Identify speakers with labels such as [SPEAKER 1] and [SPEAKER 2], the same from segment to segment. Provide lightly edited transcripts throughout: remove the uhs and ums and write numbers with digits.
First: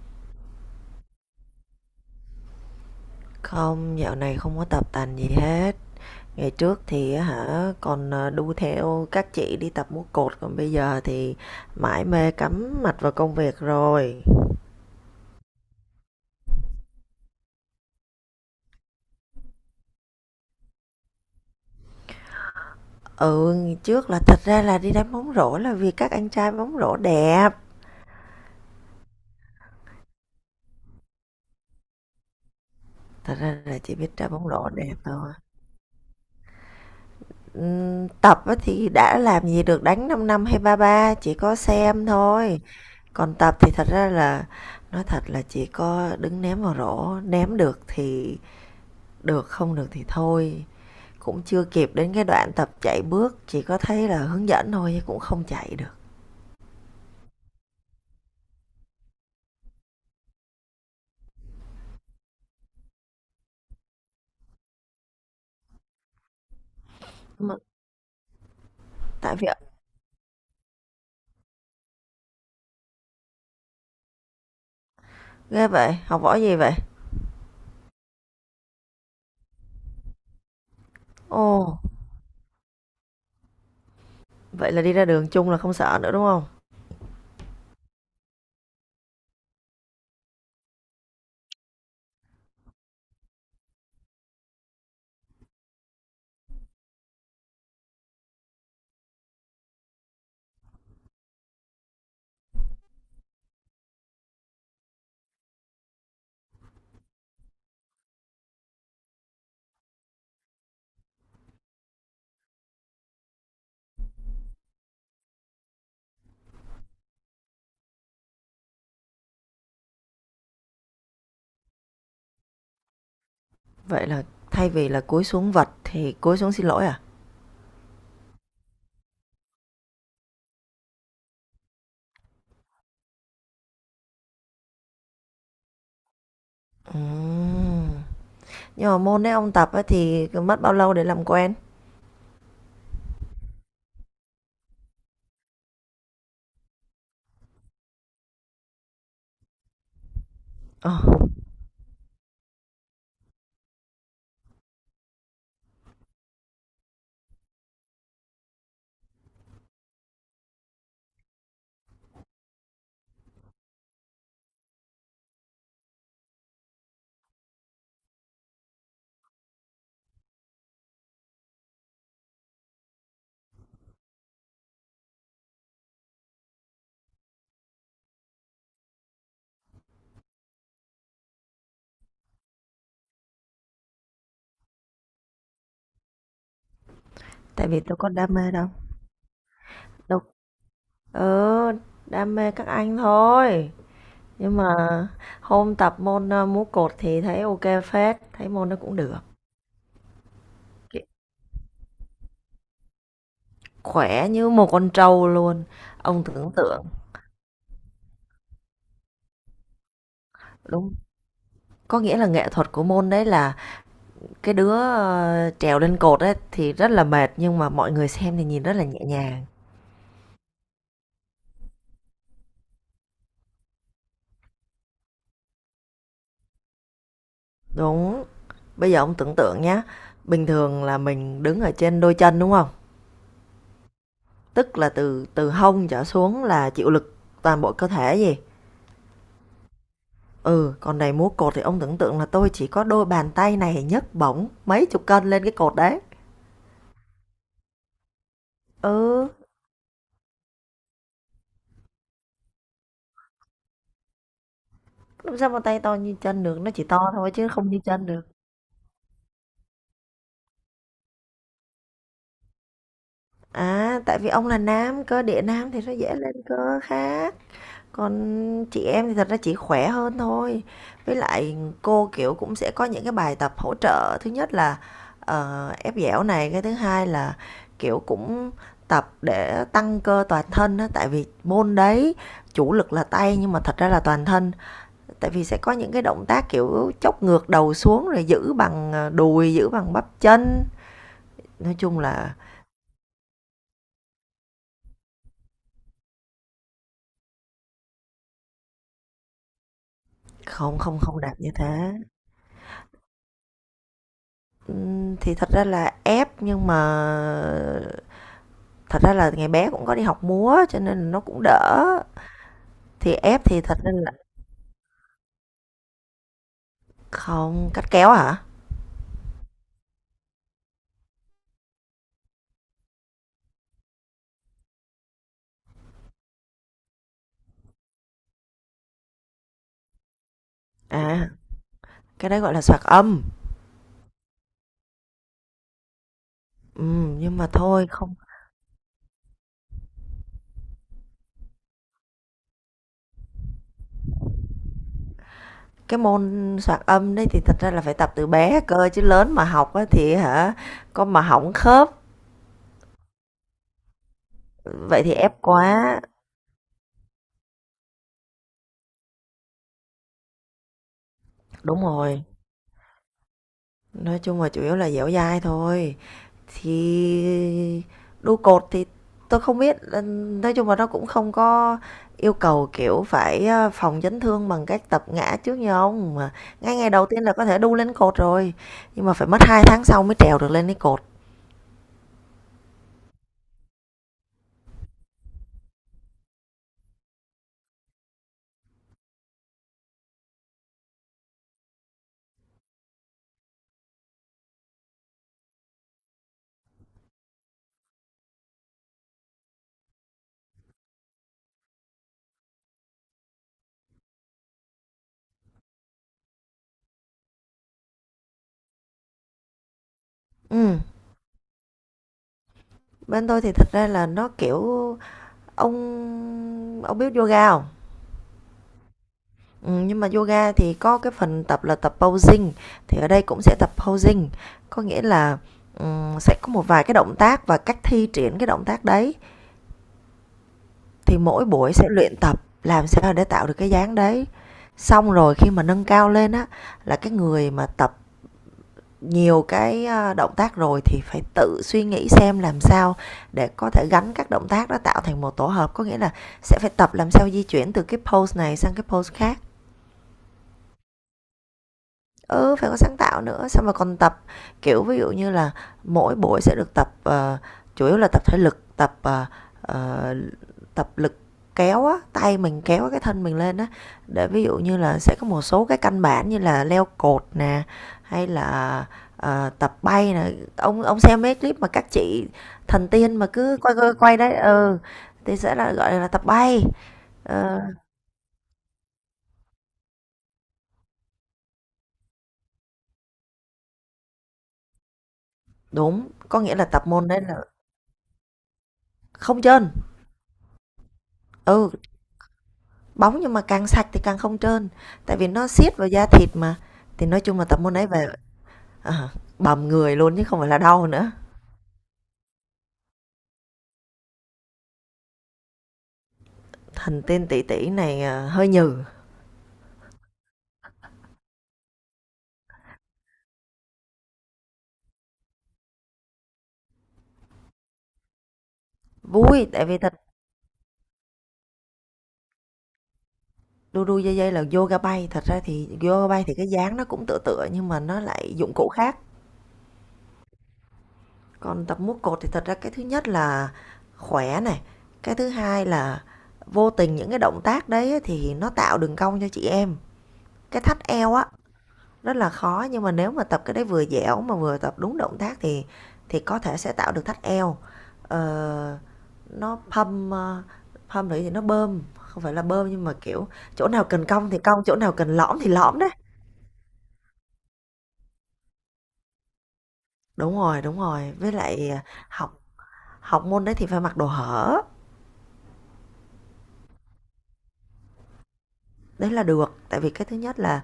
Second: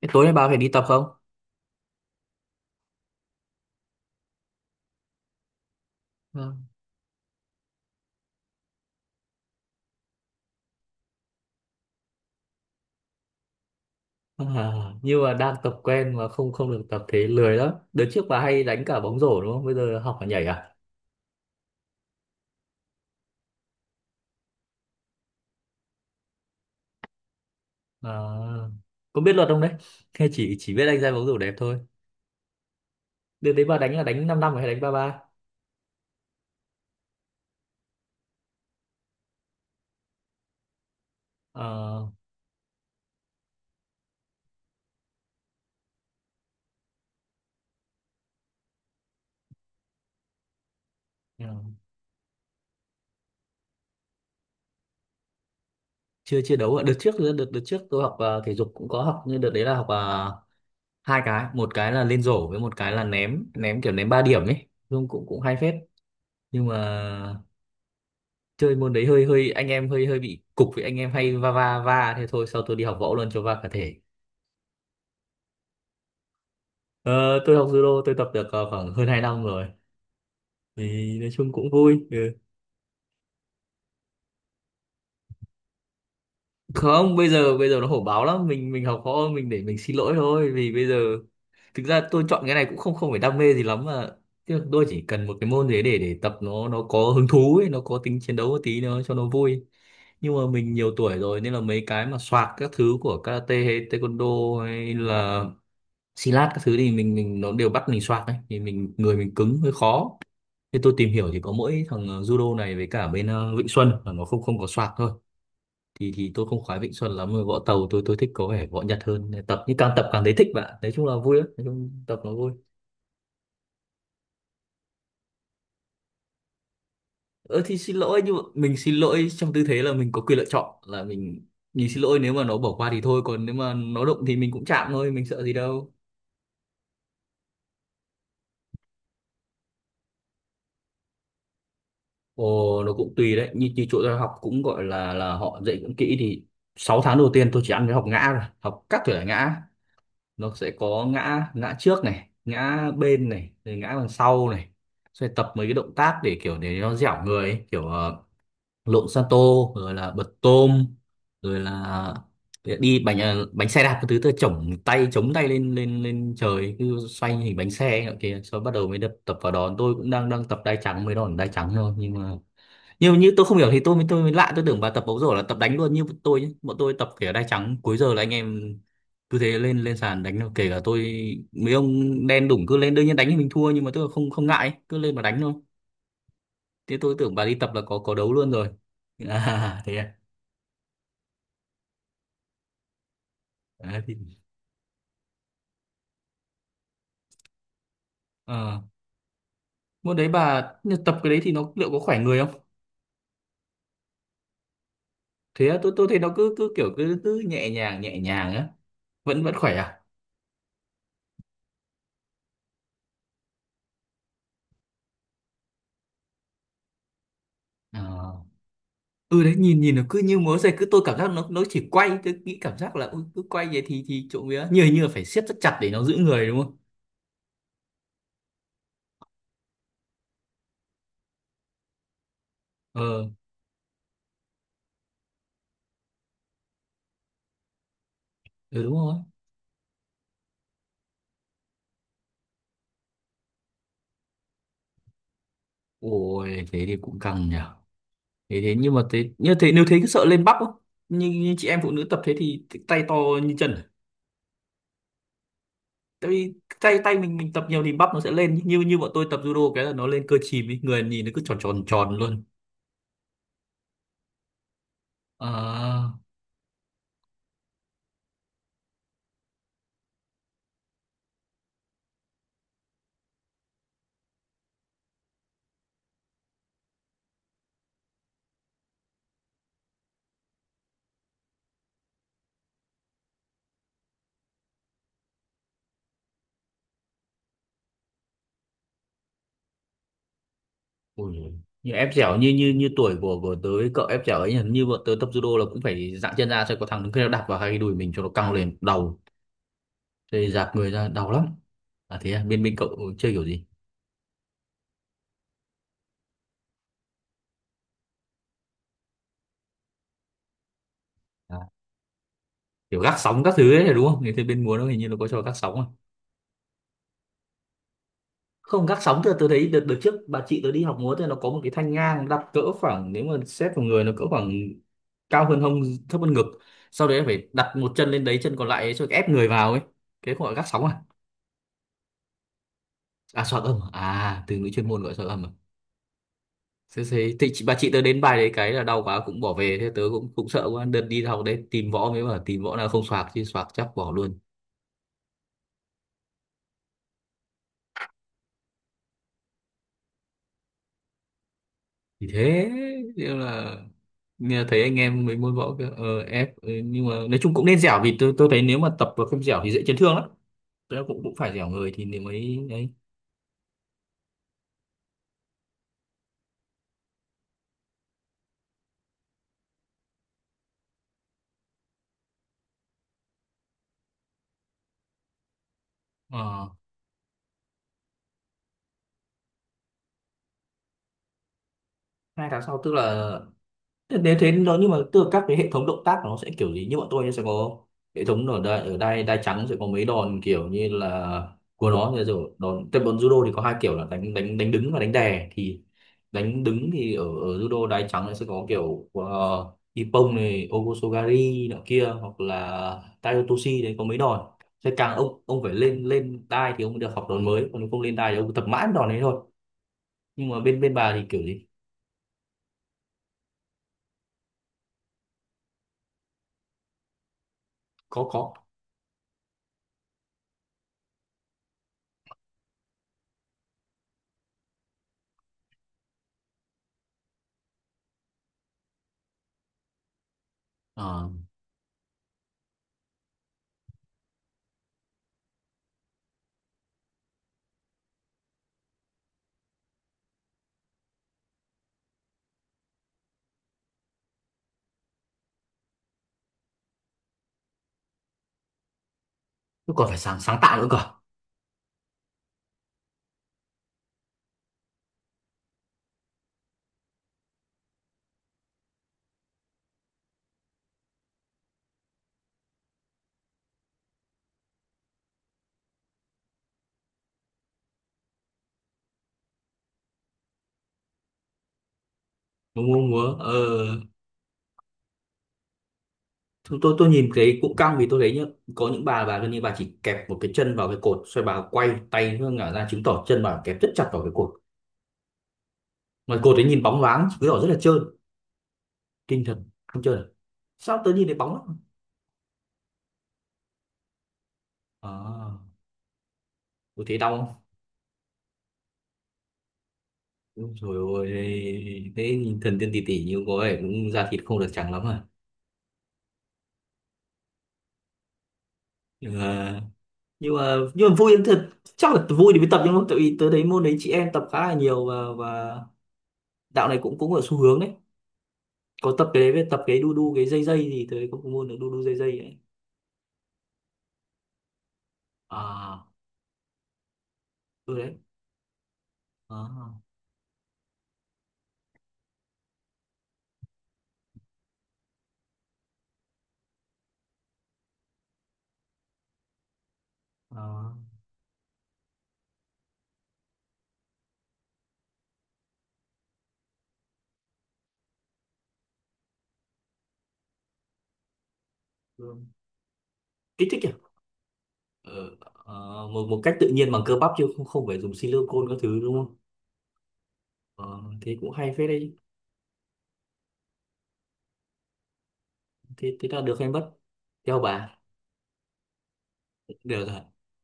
[SPEAKER 1] Thế tối nay bà phải đi tập không?
[SPEAKER 2] Không, dạo này không có tập tành gì hết. Ngày
[SPEAKER 1] Vâng.
[SPEAKER 2] trước thì á hả còn đu theo các chị đi tập múa cột, còn bây giờ thì mải mê cắm mặt vào công việc rồi.
[SPEAKER 1] À, nhưng mà đang tập quen mà không không được tập, thế lười lắm. Đợt trước bà hay đánh cả bóng rổ đúng không? Bây giờ học cả nhảy à?
[SPEAKER 2] Ừ, ngày trước là thật ra là đi đánh bóng rổ là vì các anh trai bóng rổ đẹp.
[SPEAKER 1] À, có biết luật không đấy? Hay chỉ biết đánh ra bóng rổ đẹp thôi.
[SPEAKER 2] Thật
[SPEAKER 1] Đợt
[SPEAKER 2] ra
[SPEAKER 1] đấy bà
[SPEAKER 2] là chỉ
[SPEAKER 1] đánh là
[SPEAKER 2] biết
[SPEAKER 1] đánh
[SPEAKER 2] ra
[SPEAKER 1] 5
[SPEAKER 2] bóng
[SPEAKER 1] năm rồi
[SPEAKER 2] rổ
[SPEAKER 1] hay đánh ba
[SPEAKER 2] đẹp
[SPEAKER 1] 3?
[SPEAKER 2] thôi. Tập á thì đã làm gì được, đánh 5 năm hay ba ba chỉ có xem
[SPEAKER 1] À,
[SPEAKER 2] thôi. Còn tập thì thật ra là nói thật là chỉ có đứng ném vào rổ, ném được thì được, không được thì thôi, cũng chưa kịp đến cái đoạn tập chạy bước, chỉ có thấy là hướng dẫn thôi chứ cũng không chạy được
[SPEAKER 1] chưa chưa đấu ạ. Đợt trước đợt đợt trước tôi học thể dục cũng có học nhưng đợt đấy là học hai cái, một cái là lên rổ với một cái là ném ném kiểu ném 3 điểm ấy. Nhưng cũng cũng hay phết. Nhưng mà
[SPEAKER 2] mà.
[SPEAKER 1] chơi môn đấy hơi
[SPEAKER 2] Tại vì
[SPEAKER 1] hơi anh em, hơi hơi bị cục với anh em hay va va va thế thôi, sau tôi đi học võ luôn cho va cả thể.
[SPEAKER 2] ghê vậy, học võ gì vậy?
[SPEAKER 1] Ờ, tôi học judo, tôi tập được khoảng hơn 2 năm rồi thì nói
[SPEAKER 2] Ồ,
[SPEAKER 1] chung cũng vui, ừ.
[SPEAKER 2] vậy là đi ra đường chung là không sợ nữa đúng không?
[SPEAKER 1] Không, bây giờ nó hổ báo lắm, mình học võ mình để mình xin lỗi thôi, vì bây giờ thực ra tôi chọn cái này cũng không không phải đam mê gì lắm mà. Tức là tôi chỉ cần một cái môn gì đấy để tập, nó có hứng thú ấy, nó có tính chiến đấu một tí nó cho nó vui. Nhưng mà mình nhiều tuổi rồi nên là mấy cái mà soạt các thứ của karate hay taekwondo hay là xi lát các thứ thì mình nó đều bắt mình xoạc ấy, thì mình người mình cứng hơi khó. Thế tôi tìm hiểu thì có mỗi thằng judo này với cả bên Vịnh Xuân là nó không không có xoạc thôi. Thì tôi không khoái Vịnh Xuân lắm mà võ tàu, tôi thích có vẻ võ Nhật hơn. Nên tập nhưng càng tập càng thấy thích bạn, nói chung là vui lắm, nói chung tập nó vui.
[SPEAKER 2] Vậy là thay vì là cúi xuống vật thì cúi xuống xin lỗi à?
[SPEAKER 1] Ơ thì xin lỗi, nhưng mà mình xin lỗi trong tư thế là mình có quyền lựa chọn là mình xin lỗi nếu mà nó bỏ qua thì thôi, còn nếu mà nó đụng thì mình cũng chạm thôi, mình sợ gì đâu.
[SPEAKER 2] Ừm, nhưng mà môn đấy ông tập ấy thì mất bao lâu để làm quen?
[SPEAKER 1] Ồ, nó cũng tùy đấy, như chỗ tôi học cũng gọi là họ dạy cũng kỹ thì 6 tháng đầu tiên tôi chỉ ăn cái học ngã, rồi học các thể loại ngã. Nó sẽ
[SPEAKER 2] ờ
[SPEAKER 1] có ngã ngã trước này, ngã bên này, rồi ngã đằng sau này. Rồi tập mấy cái động tác để kiểu để nó dẻo người ấy. Kiểu lộn san tô, rồi là bật tôm, rồi là đi bánh xe đạp cái thứ, tôi chổng tay, chống tay lên lên lên trời cứ xoay hình bánh xe ấy nọ kia, sau bắt đầu mới đập tập vào đòn. Tôi cũng đang đang tập đai trắng, mới đòn đai trắng thôi, nhưng mà nhưng như tôi không hiểu thì tôi mới lạ, tôi tưởng bà tập bóng rổ là tập đánh luôn như bọn tôi nhé, bọn tôi tập kể đai trắng cuối giờ là anh em cứ thế lên lên sàn đánh thôi. Kể cả tôi mấy ông đen đủng cứ lên đương nhiên đánh thì mình thua nhưng mà tôi không không ngại ấy, cứ lên mà đánh thôi. Thế tôi tưởng bà đi
[SPEAKER 2] Tại
[SPEAKER 1] tập là
[SPEAKER 2] vì tôi
[SPEAKER 1] có
[SPEAKER 2] có
[SPEAKER 1] có đấu
[SPEAKER 2] đam
[SPEAKER 1] luôn
[SPEAKER 2] mê đâu.
[SPEAKER 1] rồi. À, thế à.
[SPEAKER 2] Đâu, ừ, đam mê các anh thôi.
[SPEAKER 1] À thì
[SPEAKER 2] Nhưng mà hôm tập môn, múa cột thì thấy ok kê phết, thấy môn nó
[SPEAKER 1] ờ
[SPEAKER 2] cũng được.
[SPEAKER 1] môn đấy bà
[SPEAKER 2] Ki
[SPEAKER 1] tập cái đấy thì nó liệu có khỏe người không?
[SPEAKER 2] Khỏe như một con trâu luôn.
[SPEAKER 1] Thế à, tôi thấy
[SPEAKER 2] Ông
[SPEAKER 1] nó
[SPEAKER 2] tưởng
[SPEAKER 1] cứ cứ
[SPEAKER 2] tượng
[SPEAKER 1] kiểu cứ cứ nhẹ nhàng á. Vẫn vẫn khỏe à?
[SPEAKER 2] đúng, có nghĩa là nghệ thuật của môn đấy là cái đứa, trèo lên cột ấy thì rất là mệt, nhưng mà mọi
[SPEAKER 1] Ờ.
[SPEAKER 2] người xem thì nhìn rất là nhẹ
[SPEAKER 1] Ừ
[SPEAKER 2] nhàng.
[SPEAKER 1] đấy, nhìn nhìn nó cứ như múa dây cứ, tôi cảm giác nó chỉ quay, tôi nghĩ cảm giác là ui, cứ quay vậy thì trộm vía như như là phải siết rất chặt để nó giữ người, đúng không?
[SPEAKER 2] Đúng. Bây giờ ông tưởng tượng nhá, bình thường là mình đứng ở trên đôi chân, đúng không?
[SPEAKER 1] Ờ.
[SPEAKER 2] Tức là từ từ hông trở xuống là chịu lực toàn bộ cơ thể gì?
[SPEAKER 1] Ừ, đúng rồi.
[SPEAKER 2] Ừ, còn này múa cột thì ông tưởng tượng là tôi chỉ có đôi bàn tay này nhấc bổng mấy chục cân lên cái cột đấy.
[SPEAKER 1] Ôi thế thì cũng căng nhỉ. Thế thế nhưng mà
[SPEAKER 2] Ừ,
[SPEAKER 1] thế, như thế, nếu thế cứ sợ lên bắp không? Như chị em phụ nữ tập thế thì tay to như chân à?
[SPEAKER 2] làm sao mà tay to như
[SPEAKER 1] Tại
[SPEAKER 2] chân
[SPEAKER 1] vì
[SPEAKER 2] được, nó chỉ
[SPEAKER 1] tay
[SPEAKER 2] to
[SPEAKER 1] tay
[SPEAKER 2] thôi
[SPEAKER 1] mình
[SPEAKER 2] chứ
[SPEAKER 1] mình tập
[SPEAKER 2] không như
[SPEAKER 1] nhiều thì
[SPEAKER 2] chân
[SPEAKER 1] bắp nó
[SPEAKER 2] được.
[SPEAKER 1] sẽ lên, như như bọn tôi tập judo cái là nó lên cơ chìm ý, người nhìn nó cứ tròn tròn tròn luôn.
[SPEAKER 2] À, tại vì ông là nam, cơ địa nam thì nó
[SPEAKER 1] À.
[SPEAKER 2] dễ lên cơ khá. Còn chị em thì thật ra chỉ khỏe hơn thôi. Với lại cô, kiểu, cũng sẽ có những cái bài tập hỗ trợ, thứ nhất là, ép dẻo này, cái thứ hai là, kiểu, cũng tập để tăng cơ toàn thân đó, tại vì môn đấy chủ lực là tay nhưng mà thật ra là toàn thân. Tại vì sẽ có những cái động tác, kiểu, chốc ngược đầu xuống rồi giữ bằng, đùi, giữ bằng bắp chân.
[SPEAKER 1] Ui,
[SPEAKER 2] Nói
[SPEAKER 1] như
[SPEAKER 2] chung
[SPEAKER 1] ép
[SPEAKER 2] là
[SPEAKER 1] dẻo như như như tuổi của tớ cậu ép dẻo ấy, hình như bọn tớ tập judo là cũng phải dạng chân ra cho có thằng đứng kia nó đạp vào hai cái đùi mình cho nó căng lên đầu, thế dạt
[SPEAKER 2] không
[SPEAKER 1] người
[SPEAKER 2] không
[SPEAKER 1] ra
[SPEAKER 2] không
[SPEAKER 1] đau
[SPEAKER 2] đạt
[SPEAKER 1] lắm.
[SPEAKER 2] như thế.
[SPEAKER 1] À thế à, bên bên cậu chơi kiểu gì?
[SPEAKER 2] Thì thật ra là ép nhưng mà thật ra là ngày bé cũng có đi học múa cho nên nó cũng
[SPEAKER 1] À,
[SPEAKER 2] đỡ.
[SPEAKER 1] kiểu gác
[SPEAKER 2] Thì
[SPEAKER 1] sóng
[SPEAKER 2] ép
[SPEAKER 1] các
[SPEAKER 2] thì
[SPEAKER 1] thứ
[SPEAKER 2] thật
[SPEAKER 1] ấy
[SPEAKER 2] ra
[SPEAKER 1] là đúng
[SPEAKER 2] là
[SPEAKER 1] không? Thế bên múa nó hình như nó có cho gác sóng à?
[SPEAKER 2] không cắt kéo hả?
[SPEAKER 1] Không, gác sóng thì tớ thấy đợt đợt trước bà chị tớ đi học múa thì nó có một cái thanh ngang đặt cỡ khoảng, nếu mà xét vào người nó cỡ khoảng cao hơn hông, thấp hơn ngực, sau đấy phải đặt một chân lên đấy, chân còn lại ấy, cho ép người vào ấy. Cái gọi là gác sóng à?
[SPEAKER 2] À, cái đấy gọi là soạt âm.
[SPEAKER 1] À, soạn âm à. À, từ ngữ chuyên môn gọi soạn âm à?
[SPEAKER 2] Ừ,
[SPEAKER 1] Thế
[SPEAKER 2] nhưng mà
[SPEAKER 1] thì chị, bà
[SPEAKER 2] thôi
[SPEAKER 1] chị tớ
[SPEAKER 2] không,
[SPEAKER 1] đến bài đấy cái là đau quá cũng bỏ về. Thế tớ cũng cũng sợ quá, đợt đi học đấy tìm võ mới bảo tìm võ nào không soạc, chứ soạc chắc bỏ luôn.
[SPEAKER 2] cái môn soạt âm đấy thì thật ra là phải tập từ bé cơ, chứ lớn mà học á thì hả con mà hỏng khớp.
[SPEAKER 1] Thì thế, nhưng là nghe thấy anh
[SPEAKER 2] Vậy thì
[SPEAKER 1] em mấy
[SPEAKER 2] ép
[SPEAKER 1] môn võ kia
[SPEAKER 2] quá.
[SPEAKER 1] ép nhưng mà nói chung cũng nên dẻo, vì tôi thấy nếu mà tập và không dẻo thì dễ chấn thương lắm. Tớ cũng cũng phải dẻo
[SPEAKER 2] Đúng
[SPEAKER 1] người thì nếu
[SPEAKER 2] rồi.
[SPEAKER 1] mới đấy.
[SPEAKER 2] Nói chung là chủ yếu là dẻo dai thôi. Thì đu cột thì tôi không biết, nói chung là nó cũng không có yêu cầu, kiểu, phải, phòng chấn thương bằng cách tập ngã trước như ông, mà
[SPEAKER 1] Ờ.
[SPEAKER 2] ngay ngày đầu tiên là có thể đu lên cột rồi, nhưng mà phải mất 2 tháng sau mới trèo được lên cái cột.
[SPEAKER 1] 2 tháng sau tức là nếu thế nó, nhưng mà tức là các cái hệ thống động tác của nó sẽ kiểu gì, như bọn tôi nhá, sẽ có hệ thống. Ở đây đai trắng sẽ có mấy đòn kiểu như là của nó, rồi rồi đòn, tại bọn judo thì có hai kiểu là đánh đánh đánh đứng và đánh đè. Thì đánh đứng thì ở judo đai trắng nó sẽ có kiểu ippon này, ogosogari nọ kia, hoặc là taiyotoshi đấy có mấy đòn. Sẽ càng ông phải lên lên đai thì ông mới được học đòn mới, còn nếu không lên đai thì ông tập mãi đòn đấy thôi. Nhưng mà
[SPEAKER 2] Ừm,
[SPEAKER 1] bên bên bà thì kiểu gì?
[SPEAKER 2] bên tôi thì thật ra là nó, kiểu, ông biết yoga không?
[SPEAKER 1] Có, có.
[SPEAKER 2] Nhưng mà yoga thì có cái phần tập là tập posing, thì ở đây cũng sẽ tập posing, có nghĩa là, sẽ có một vài cái động tác và cách thi triển cái động tác đấy. Thì
[SPEAKER 1] Ờ.
[SPEAKER 2] mỗi buổi sẽ luyện tập làm sao để tạo được cái dáng đấy. Xong rồi khi mà nâng cao lên á, là cái người mà tập nhiều cái, động tác rồi thì phải tự suy nghĩ xem làm sao để có thể gắn các động tác đó tạo thành một tổ hợp. Có nghĩa là sẽ phải tập làm sao di chuyển từ cái pose này sang cái pose khác.
[SPEAKER 1] Chứ còn phải sáng sáng tạo nữa cơ.
[SPEAKER 2] Ừ, phải có sáng tạo nữa, xong rồi còn tập, kiểu, ví dụ như là mỗi buổi sẽ được tập, chủ yếu là tập thể lực, tập, ờ, tập lực kéo á, tay mình kéo cái thân mình lên á. Để ví dụ như là sẽ có một số cái căn bản như là leo cột nè, hay là, tập bay nè. Ông xem mấy clip mà các chị
[SPEAKER 1] Mua
[SPEAKER 2] thần
[SPEAKER 1] mua
[SPEAKER 2] tiên mà
[SPEAKER 1] múa ờ
[SPEAKER 2] cứ quay quay quay đấy, ừ, thì sẽ là, gọi là, tập bay.
[SPEAKER 1] Tôi, tôi nhìn cái
[SPEAKER 2] Ờ,
[SPEAKER 1] cụm căng, vì tôi thấy nhá, có những bà gần như bà chỉ kẹp một cái chân vào cái cột xoay, bà quay tay hướng ngả ra chứng tỏ chân bà kẹp rất chặt vào cái cột.
[SPEAKER 2] đúng,
[SPEAKER 1] Mà
[SPEAKER 2] có nghĩa
[SPEAKER 1] cột ấy
[SPEAKER 2] là
[SPEAKER 1] nhìn
[SPEAKER 2] tập
[SPEAKER 1] bóng
[SPEAKER 2] môn đấy
[SPEAKER 1] loáng
[SPEAKER 2] là
[SPEAKER 1] chứng tỏ rất là trơn,
[SPEAKER 2] không
[SPEAKER 1] kinh thật.
[SPEAKER 2] chênh,
[SPEAKER 1] Không trơn à? Sao tớ nhìn thấy bóng
[SPEAKER 2] ừ.
[SPEAKER 1] lắm.
[SPEAKER 2] Bóng nhưng mà càng sạch thì càng không trơn, tại vì nó
[SPEAKER 1] À.
[SPEAKER 2] siết vào da thịt mà.
[SPEAKER 1] Tôi
[SPEAKER 2] Thì
[SPEAKER 1] thấy
[SPEAKER 2] nói
[SPEAKER 1] đau
[SPEAKER 2] chung là
[SPEAKER 1] không?
[SPEAKER 2] tập môn đấy về ờ, bầm người luôn chứ không phải là
[SPEAKER 1] Ôi
[SPEAKER 2] đau
[SPEAKER 1] trời
[SPEAKER 2] nữa.
[SPEAKER 1] ơi, thế nhìn thần tiên tỷ tỷ như có vẻ cũng da thịt không được trắng lắm à?
[SPEAKER 2] Thành tên tỷ tỷ này, hơi nhừ,
[SPEAKER 1] Nhưng mà, nhưng mà vui lắm thật. Chắc là vui thì mới tập, nhưng mà tại vì tớ thấy môn đấy chị em tập khá là nhiều, và đạo này cũng cũng ở xu hướng đấy, có tập cái
[SPEAKER 2] vui,
[SPEAKER 1] đấy
[SPEAKER 2] tại
[SPEAKER 1] với
[SPEAKER 2] vì
[SPEAKER 1] tập
[SPEAKER 2] thật.
[SPEAKER 1] cái đu đu cái dây dây gì, tới có môn là đu đu dây dây ấy.
[SPEAKER 2] Đu đu dây dây là yoga bay, thật ra thì
[SPEAKER 1] À,
[SPEAKER 2] yoga bay thì cái dáng nó cũng tựa tựa nhưng mà
[SPEAKER 1] ừ
[SPEAKER 2] nó
[SPEAKER 1] đấy.
[SPEAKER 2] lại dụng cụ khác.
[SPEAKER 1] À,
[SPEAKER 2] Còn tập múa cột thì thật ra cái thứ nhất là khỏe này, cái thứ hai là vô tình những cái động tác đấy thì nó tạo đường cong cho chị em. Cái thắt
[SPEAKER 1] à,
[SPEAKER 2] eo á, rất là khó nhưng mà nếu mà tập cái đấy vừa dẻo mà vừa tập đúng động tác thì có thể sẽ tạo được thắt eo, ờ, nó pump, pump nữa thì nó bơm, không phải
[SPEAKER 1] ừ.
[SPEAKER 2] là bơm nhưng mà kiểu chỗ
[SPEAKER 1] Kích
[SPEAKER 2] nào
[SPEAKER 1] thích nhỉ.
[SPEAKER 2] cần cong thì cong, chỗ nào cần
[SPEAKER 1] Ờ,
[SPEAKER 2] lõm thì lõm đấy.
[SPEAKER 1] một một cách tự nhiên bằng cơ bắp chứ không không phải dùng silicone các thứ, đúng không?
[SPEAKER 2] Đúng
[SPEAKER 1] Ờ,
[SPEAKER 2] rồi, với
[SPEAKER 1] thế cũng
[SPEAKER 2] lại
[SPEAKER 1] hay phết đấy.
[SPEAKER 2] học học môn đấy thì phải mặc đồ hở.
[SPEAKER 1] Thế thế là được hay mất, theo bà?
[SPEAKER 2] Đấy là được, tại
[SPEAKER 1] Được
[SPEAKER 2] vì cái thứ
[SPEAKER 1] rồi.
[SPEAKER 2] nhất là,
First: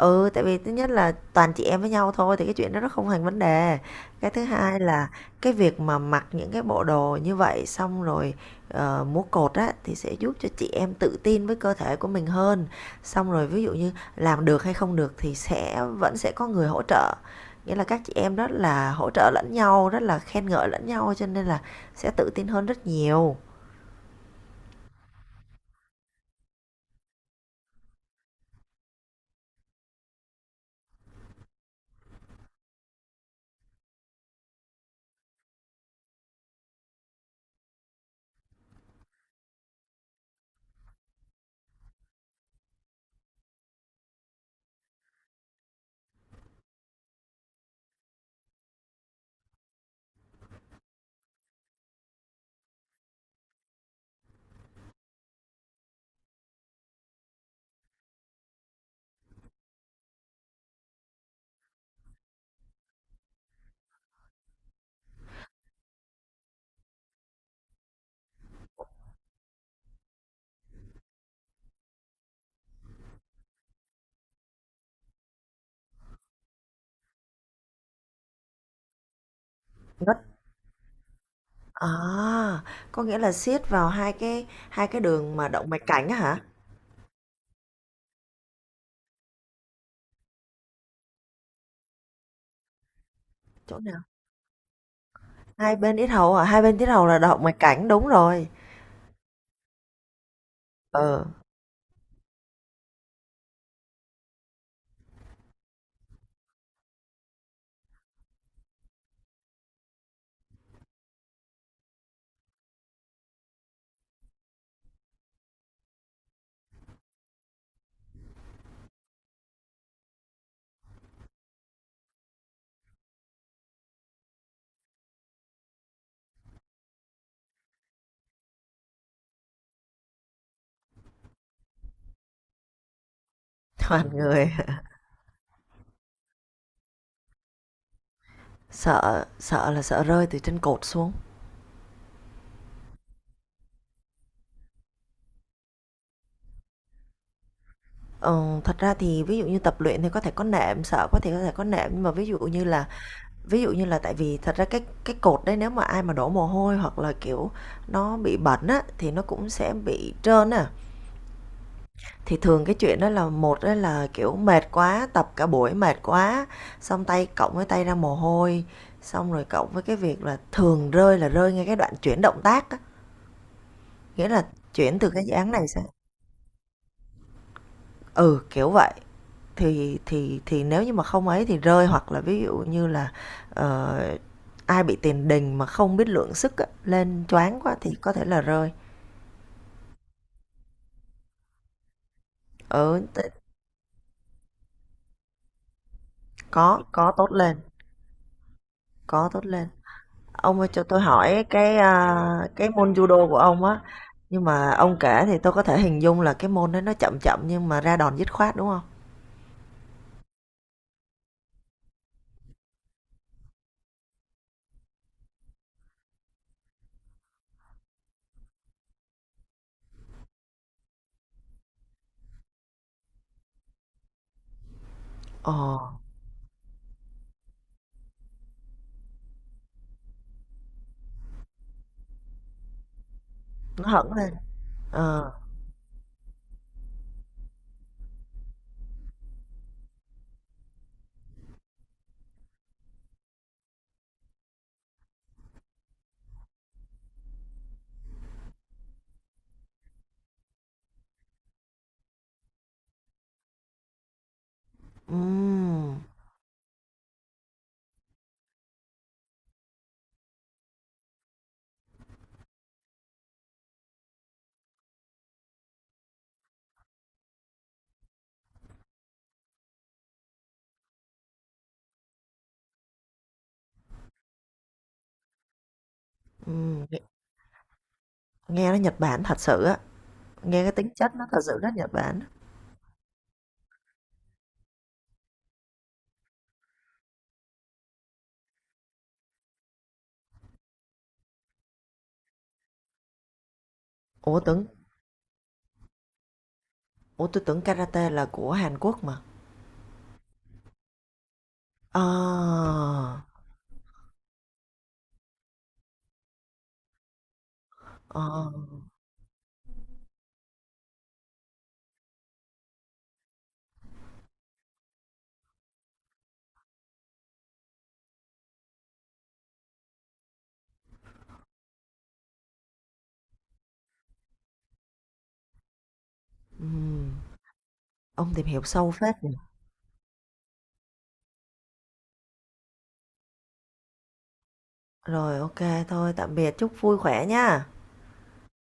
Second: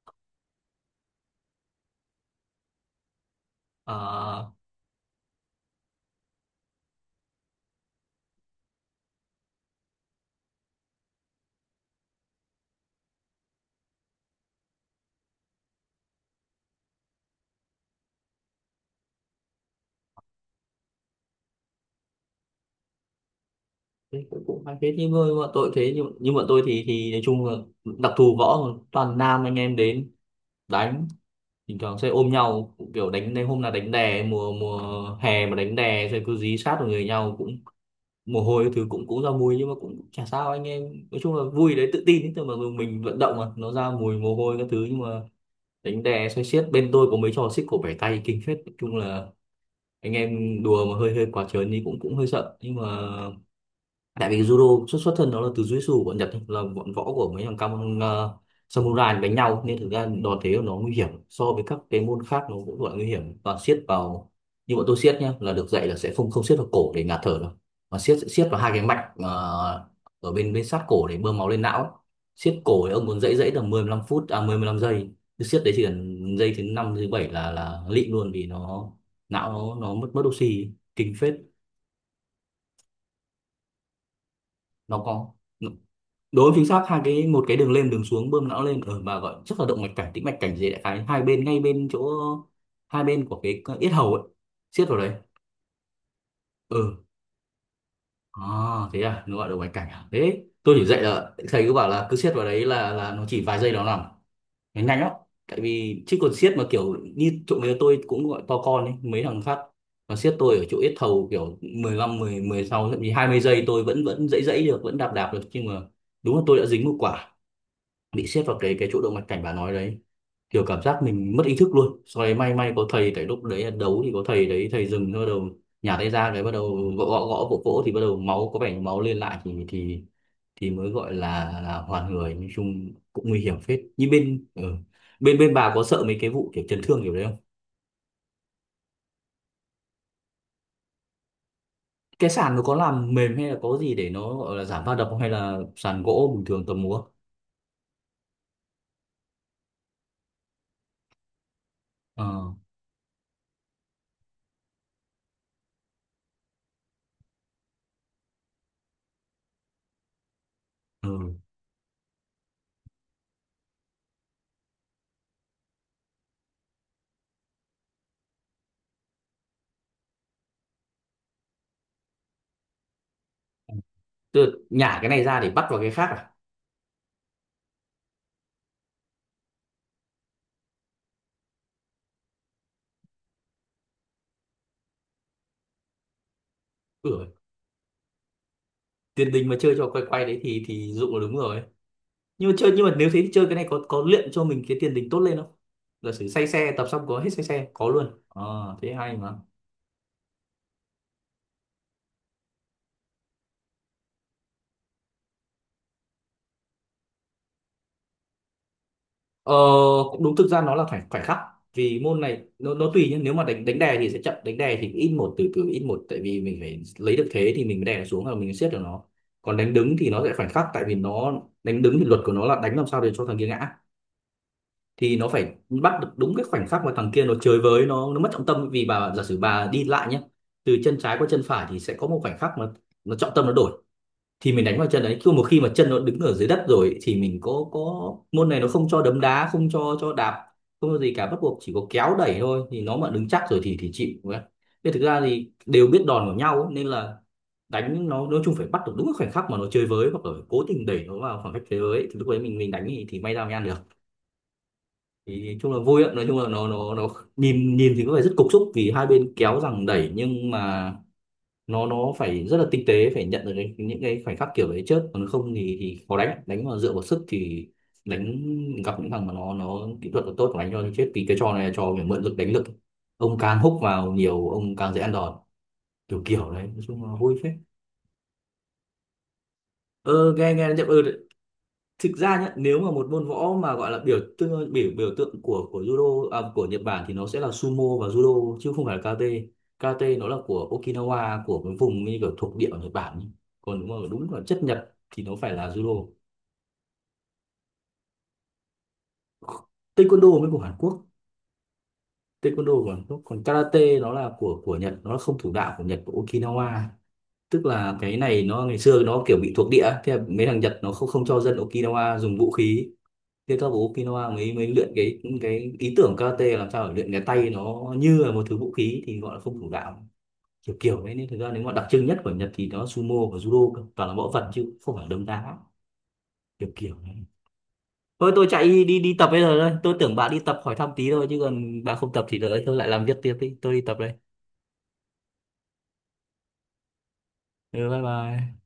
[SPEAKER 2] ừ, tại vì thứ nhất là toàn chị em với nhau thôi thì cái chuyện đó nó không thành vấn đề. Cái thứ
[SPEAKER 1] À,
[SPEAKER 2] hai là cái việc mà mặc những cái bộ đồ như vậy, xong rồi múa cột á thì sẽ giúp cho chị em tự tin với cơ thể của mình hơn. Xong rồi ví dụ như làm được hay không được thì sẽ vẫn sẽ có người hỗ trợ. Nghĩa là các chị em rất là hỗ trợ lẫn nhau, rất là khen ngợi lẫn nhau cho nên là sẽ tự tin hơn rất nhiều.
[SPEAKER 1] thế cũng cũng hay phết, nhưng mà nhưng mà tôi thì nói chung là đặc thù võ mà toàn nam, anh em đến đánh bình thường sẽ ôm nhau, kiểu đánh đến hôm nào đánh đè, mùa mùa hè mà đánh đè rồi cứ dí sát vào người nhau, cũng mồ hôi cái thứ cũng cũng ra mùi, nhưng mà cũng chả sao. Anh em nói chung là vui đấy, tự tin ấy thôi, mà mình vận động mà nó ra mùi mồ hôi các thứ. Nhưng mà đánh đè xoay xiết bên tôi có mấy trò xích cổ bẻ tay kinh phết, nói chung là anh em đùa mà hơi hơi quá trớn thì cũng cũng hơi sợ. Nhưng mà tại vì judo xuất xuất thân nó là từ jujitsu bọn Nhật ấy, là bọn võ của mấy thằng cam samurai đánh nhau, nên thực ra đòn thế của nó nguy hiểm so với các cái môn khác, nó cũng gọi nguy hiểm, toàn siết vào. Như bọn tôi siết nhá, là được dạy là sẽ không không siết vào cổ để ngạt thở đâu, mà siết sẽ siết vào hai cái mạch ở bên bên sát cổ để bơm máu lên não ấy. Siết cổ thì ông muốn dãy dãy tầm 15 phút, à 15 giây, cứ siết đấy chỉ cần giây thứ năm thứ bảy là lịm luôn, vì nó não nó mất
[SPEAKER 2] Rất
[SPEAKER 1] mất oxy kinh phết.
[SPEAKER 2] à, có nghĩa là siết vào hai cái
[SPEAKER 1] Nó có
[SPEAKER 2] đường mà động mạch cảnh á hả?
[SPEAKER 1] đối chính xác hai cái, một cái đường lên đường xuống bơm não lên ở, mà gọi chắc là động mạch cảnh, tĩnh mạch cảnh gì, đại khái hai bên ngay bên chỗ hai bên của cái
[SPEAKER 2] Chỗ
[SPEAKER 1] yết
[SPEAKER 2] nào?
[SPEAKER 1] hầu ấy, siết vào đấy.
[SPEAKER 2] Hai bên yết hầu à? Hai bên yết
[SPEAKER 1] Ừ.
[SPEAKER 2] hầu là động mạch cảnh, đúng
[SPEAKER 1] À,
[SPEAKER 2] rồi.
[SPEAKER 1] thế à, nó gọi động mạch cảnh à? Thế tôi chỉ dạy
[SPEAKER 2] Ờ,
[SPEAKER 1] là thầy cứ bảo là cứ siết vào đấy là nó chỉ vài giây nó nằm, nó nhanh lắm. Tại vì chứ còn siết mà kiểu như chỗ người tôi cũng gọi to con ấy, mấy thằng khác mà siết tôi ở chỗ yết hầu kiểu mười lăm, mười mười 16 thậm chí 20 giây tôi vẫn vẫn dãy dãy được, vẫn đạp đạp được. Nhưng mà đúng là tôi đã dính một quả bị xếp vào cái chỗ động mạch cảnh bà nói đấy, kiểu cảm giác mình mất ý thức luôn. Sau đấy may có thầy, tại lúc đấy là đấu thì có thầy đấy, thầy dừng, bắt đầu nhả tay ra cái bắt đầu gõ gõ gõ vỗ vỗ, thì bắt đầu máu có vẻ như máu lên lại thì thì mới gọi là hoàn người. Nói chung cũng nguy hiểm phết. Như
[SPEAKER 2] toàn
[SPEAKER 1] bên
[SPEAKER 2] người
[SPEAKER 1] ừ, bên bên bà có sợ mấy cái vụ kiểu chấn thương kiểu đấy không?
[SPEAKER 2] sợ, sợ là sợ rơi từ trên cột xuống.
[SPEAKER 1] Cái sàn nó có làm mềm hay là có gì để nó gọi là giảm va đập không, hay là sàn gỗ bình thường tầm múa?
[SPEAKER 2] Ờ, thật ra thì ví dụ như tập luyện thì có thể có nệm, sợ có thể có nệm, nhưng mà ví dụ
[SPEAKER 1] Ờ.
[SPEAKER 2] như là tại vì thật ra cái cột đấy nếu mà ai mà đổ mồ hôi hoặc là kiểu nó bị bẩn á thì nó cũng sẽ bị trơn á.
[SPEAKER 1] Ừ.
[SPEAKER 2] Thì thường cái chuyện đó là một đó là, kiểu, mệt quá, tập cả buổi mệt quá, xong tay cộng với tay ra mồ hôi, xong rồi cộng với cái việc là thường rơi là rơi ngay cái đoạn chuyển động tác á, nghĩa
[SPEAKER 1] Tức
[SPEAKER 2] là
[SPEAKER 1] là nhả
[SPEAKER 2] chuyển
[SPEAKER 1] cái
[SPEAKER 2] từ
[SPEAKER 1] này
[SPEAKER 2] cái dự
[SPEAKER 1] ra để
[SPEAKER 2] án
[SPEAKER 1] bắt
[SPEAKER 2] này
[SPEAKER 1] vào
[SPEAKER 2] sang,
[SPEAKER 1] cái khác à?
[SPEAKER 2] ừ, kiểu vậy. Thì nếu như mà không ấy thì rơi, hoặc là ví dụ như là, ờ, ai bị tiền đình mà không biết lượng sức á, lên
[SPEAKER 1] Ừ.
[SPEAKER 2] choáng quá thì có thể là rơi.
[SPEAKER 1] Tiền đình mà chơi cho quay quay đấy thì dụ là đúng rồi, nhưng mà chơi, nhưng mà
[SPEAKER 2] Ừ,
[SPEAKER 1] nếu
[SPEAKER 2] t
[SPEAKER 1] thế thì chơi cái này có luyện cho mình cái tiền đình tốt lên không? Giả sử say xe
[SPEAKER 2] có,
[SPEAKER 1] tập xong
[SPEAKER 2] có
[SPEAKER 1] có
[SPEAKER 2] tốt
[SPEAKER 1] hết say
[SPEAKER 2] lên,
[SPEAKER 1] xe có luôn? Ờ thế hay
[SPEAKER 2] có
[SPEAKER 1] mà.
[SPEAKER 2] tốt lên. Ông ơi cho tôi hỏi cái cái môn judo của ông á, nhưng mà ông kể thì tôi có thể hình dung là cái môn đấy nó chậm chậm nhưng mà ra đòn dứt khoát đúng không?
[SPEAKER 1] Ờ cũng đúng, thực ra nó là phải phải khắc, vì môn này nó tùy nhá. Nếu mà đánh đánh đè thì sẽ chậm, đánh đè thì ít một, từ từ ít một, tại vì mình phải lấy được thế thì mình mới đè nó xuống và mình siết được nó. Còn đánh đứng thì nó sẽ phải khắc, tại vì nó đánh đứng thì luật của nó là đánh làm sao để cho thằng kia ngã, thì nó
[SPEAKER 2] Ồ,
[SPEAKER 1] phải bắt được đúng cái khoảnh khắc mà thằng kia nó chơi với, nó mất trọng tâm. Vì bà giả sử bà đi lại nhé, từ chân trái qua chân phải thì sẽ có một khoảnh khắc mà nó trọng tâm nó đổi,
[SPEAKER 2] nó hẳn lên.
[SPEAKER 1] thì mình đánh vào chân đấy. Chứ
[SPEAKER 2] Ờ,
[SPEAKER 1] một khi mà chân nó đứng ở dưới đất rồi thì mình có môn này nó không cho đấm đá, không cho đạp, không có gì cả, bắt buộc chỉ có kéo đẩy thôi, thì nó mà đứng chắc rồi thì chịu. Nên thực ra thì đều biết đòn của nhau ấy, nên là đánh nó nói chung phải bắt được đúng cái khoảnh khắc mà nó chơi với, hoặc là cố tình đẩy nó vào khoảng cách thế giới thì lúc đấy mình đánh thì may ra mới ăn được. Thì chung là
[SPEAKER 2] ừm,
[SPEAKER 1] vui ạ, nói chung là nó nhìn nhìn thì có vẻ rất cục xúc vì hai bên kéo rằng đẩy, nhưng mà nó phải rất là tinh tế, phải nhận được cái, những cái khoảnh khắc kiểu đấy trước, còn không thì, thì khó đánh. Đánh mà dựa vào sức thì đánh gặp những thằng mà nó kỹ thuật nó tốt mà đánh cho thì chết, vì cái trò này là trò phải mượn lực đánh lực, ông càng húc vào nhiều ông càng dễ ăn đòn. Kiểu kiểu đấy, nói
[SPEAKER 2] Nghe,
[SPEAKER 1] chung là vui phết.
[SPEAKER 2] nghe nó Nhật Bản thật sự á,
[SPEAKER 1] Ơ nghe
[SPEAKER 2] nghe
[SPEAKER 1] nghe
[SPEAKER 2] cái
[SPEAKER 1] nó chậm
[SPEAKER 2] tính chất nó
[SPEAKER 1] ừ.
[SPEAKER 2] thật sự rất Nhật
[SPEAKER 1] Thực
[SPEAKER 2] Bản.
[SPEAKER 1] ra nhá, nếu mà một môn võ mà gọi là biểu tượng biểu biểu tượng của judo à, của Nhật Bản thì nó sẽ là sumo và judo chứ không phải là karate. Karate nó là của Okinawa, của cái vùng như kiểu thuộc địa ở Nhật Bản ấy. Còn đúng mà đúng là
[SPEAKER 2] Ủa
[SPEAKER 1] chất
[SPEAKER 2] tưởng,
[SPEAKER 1] Nhật thì nó phải là judo.
[SPEAKER 2] ủa tôi tưởng karate là của Hàn Quốc mà.
[SPEAKER 1] Taekwondo mới của Hàn Quốc,
[SPEAKER 2] Ờ,
[SPEAKER 1] taekwondo của Hàn Quốc, còn karate nó là của Nhật, nó là không thủ đạo của Nhật, của Okinawa. Tức là cái này
[SPEAKER 2] ờ,
[SPEAKER 1] nó ngày xưa nó kiểu bị thuộc địa, thế là mấy thằng Nhật nó không không cho dân Okinawa dùng vũ khí. Thế các bố Kinoa mới mới luyện cái ý tưởng karate, làm sao để luyện cái tay nó như là một thứ vũ khí, thì gọi là không thủ đạo. Kiểu kiểu đấy, nên thực ra nếu mà đặc trưng nhất của Nhật thì nó sumo và judo cơ, toàn là võ thuật chứ không phải đấm đá kiểu kiểu
[SPEAKER 2] ừm,
[SPEAKER 1] đấy. Thôi
[SPEAKER 2] ông
[SPEAKER 1] tôi
[SPEAKER 2] tìm hiểu
[SPEAKER 1] chạy đi
[SPEAKER 2] sâu
[SPEAKER 1] đi đi
[SPEAKER 2] phết
[SPEAKER 1] tập
[SPEAKER 2] nhỉ.
[SPEAKER 1] bây giờ đây, tôi tưởng bà đi tập hỏi thăm tí thôi, chứ còn bà không tập thì đợi tôi lại làm việc tiếp đi, tôi đi tập đây.
[SPEAKER 2] Rồi ok, thôi, tạm biệt, chúc vui khỏe nha.
[SPEAKER 1] Ừ, bye bye.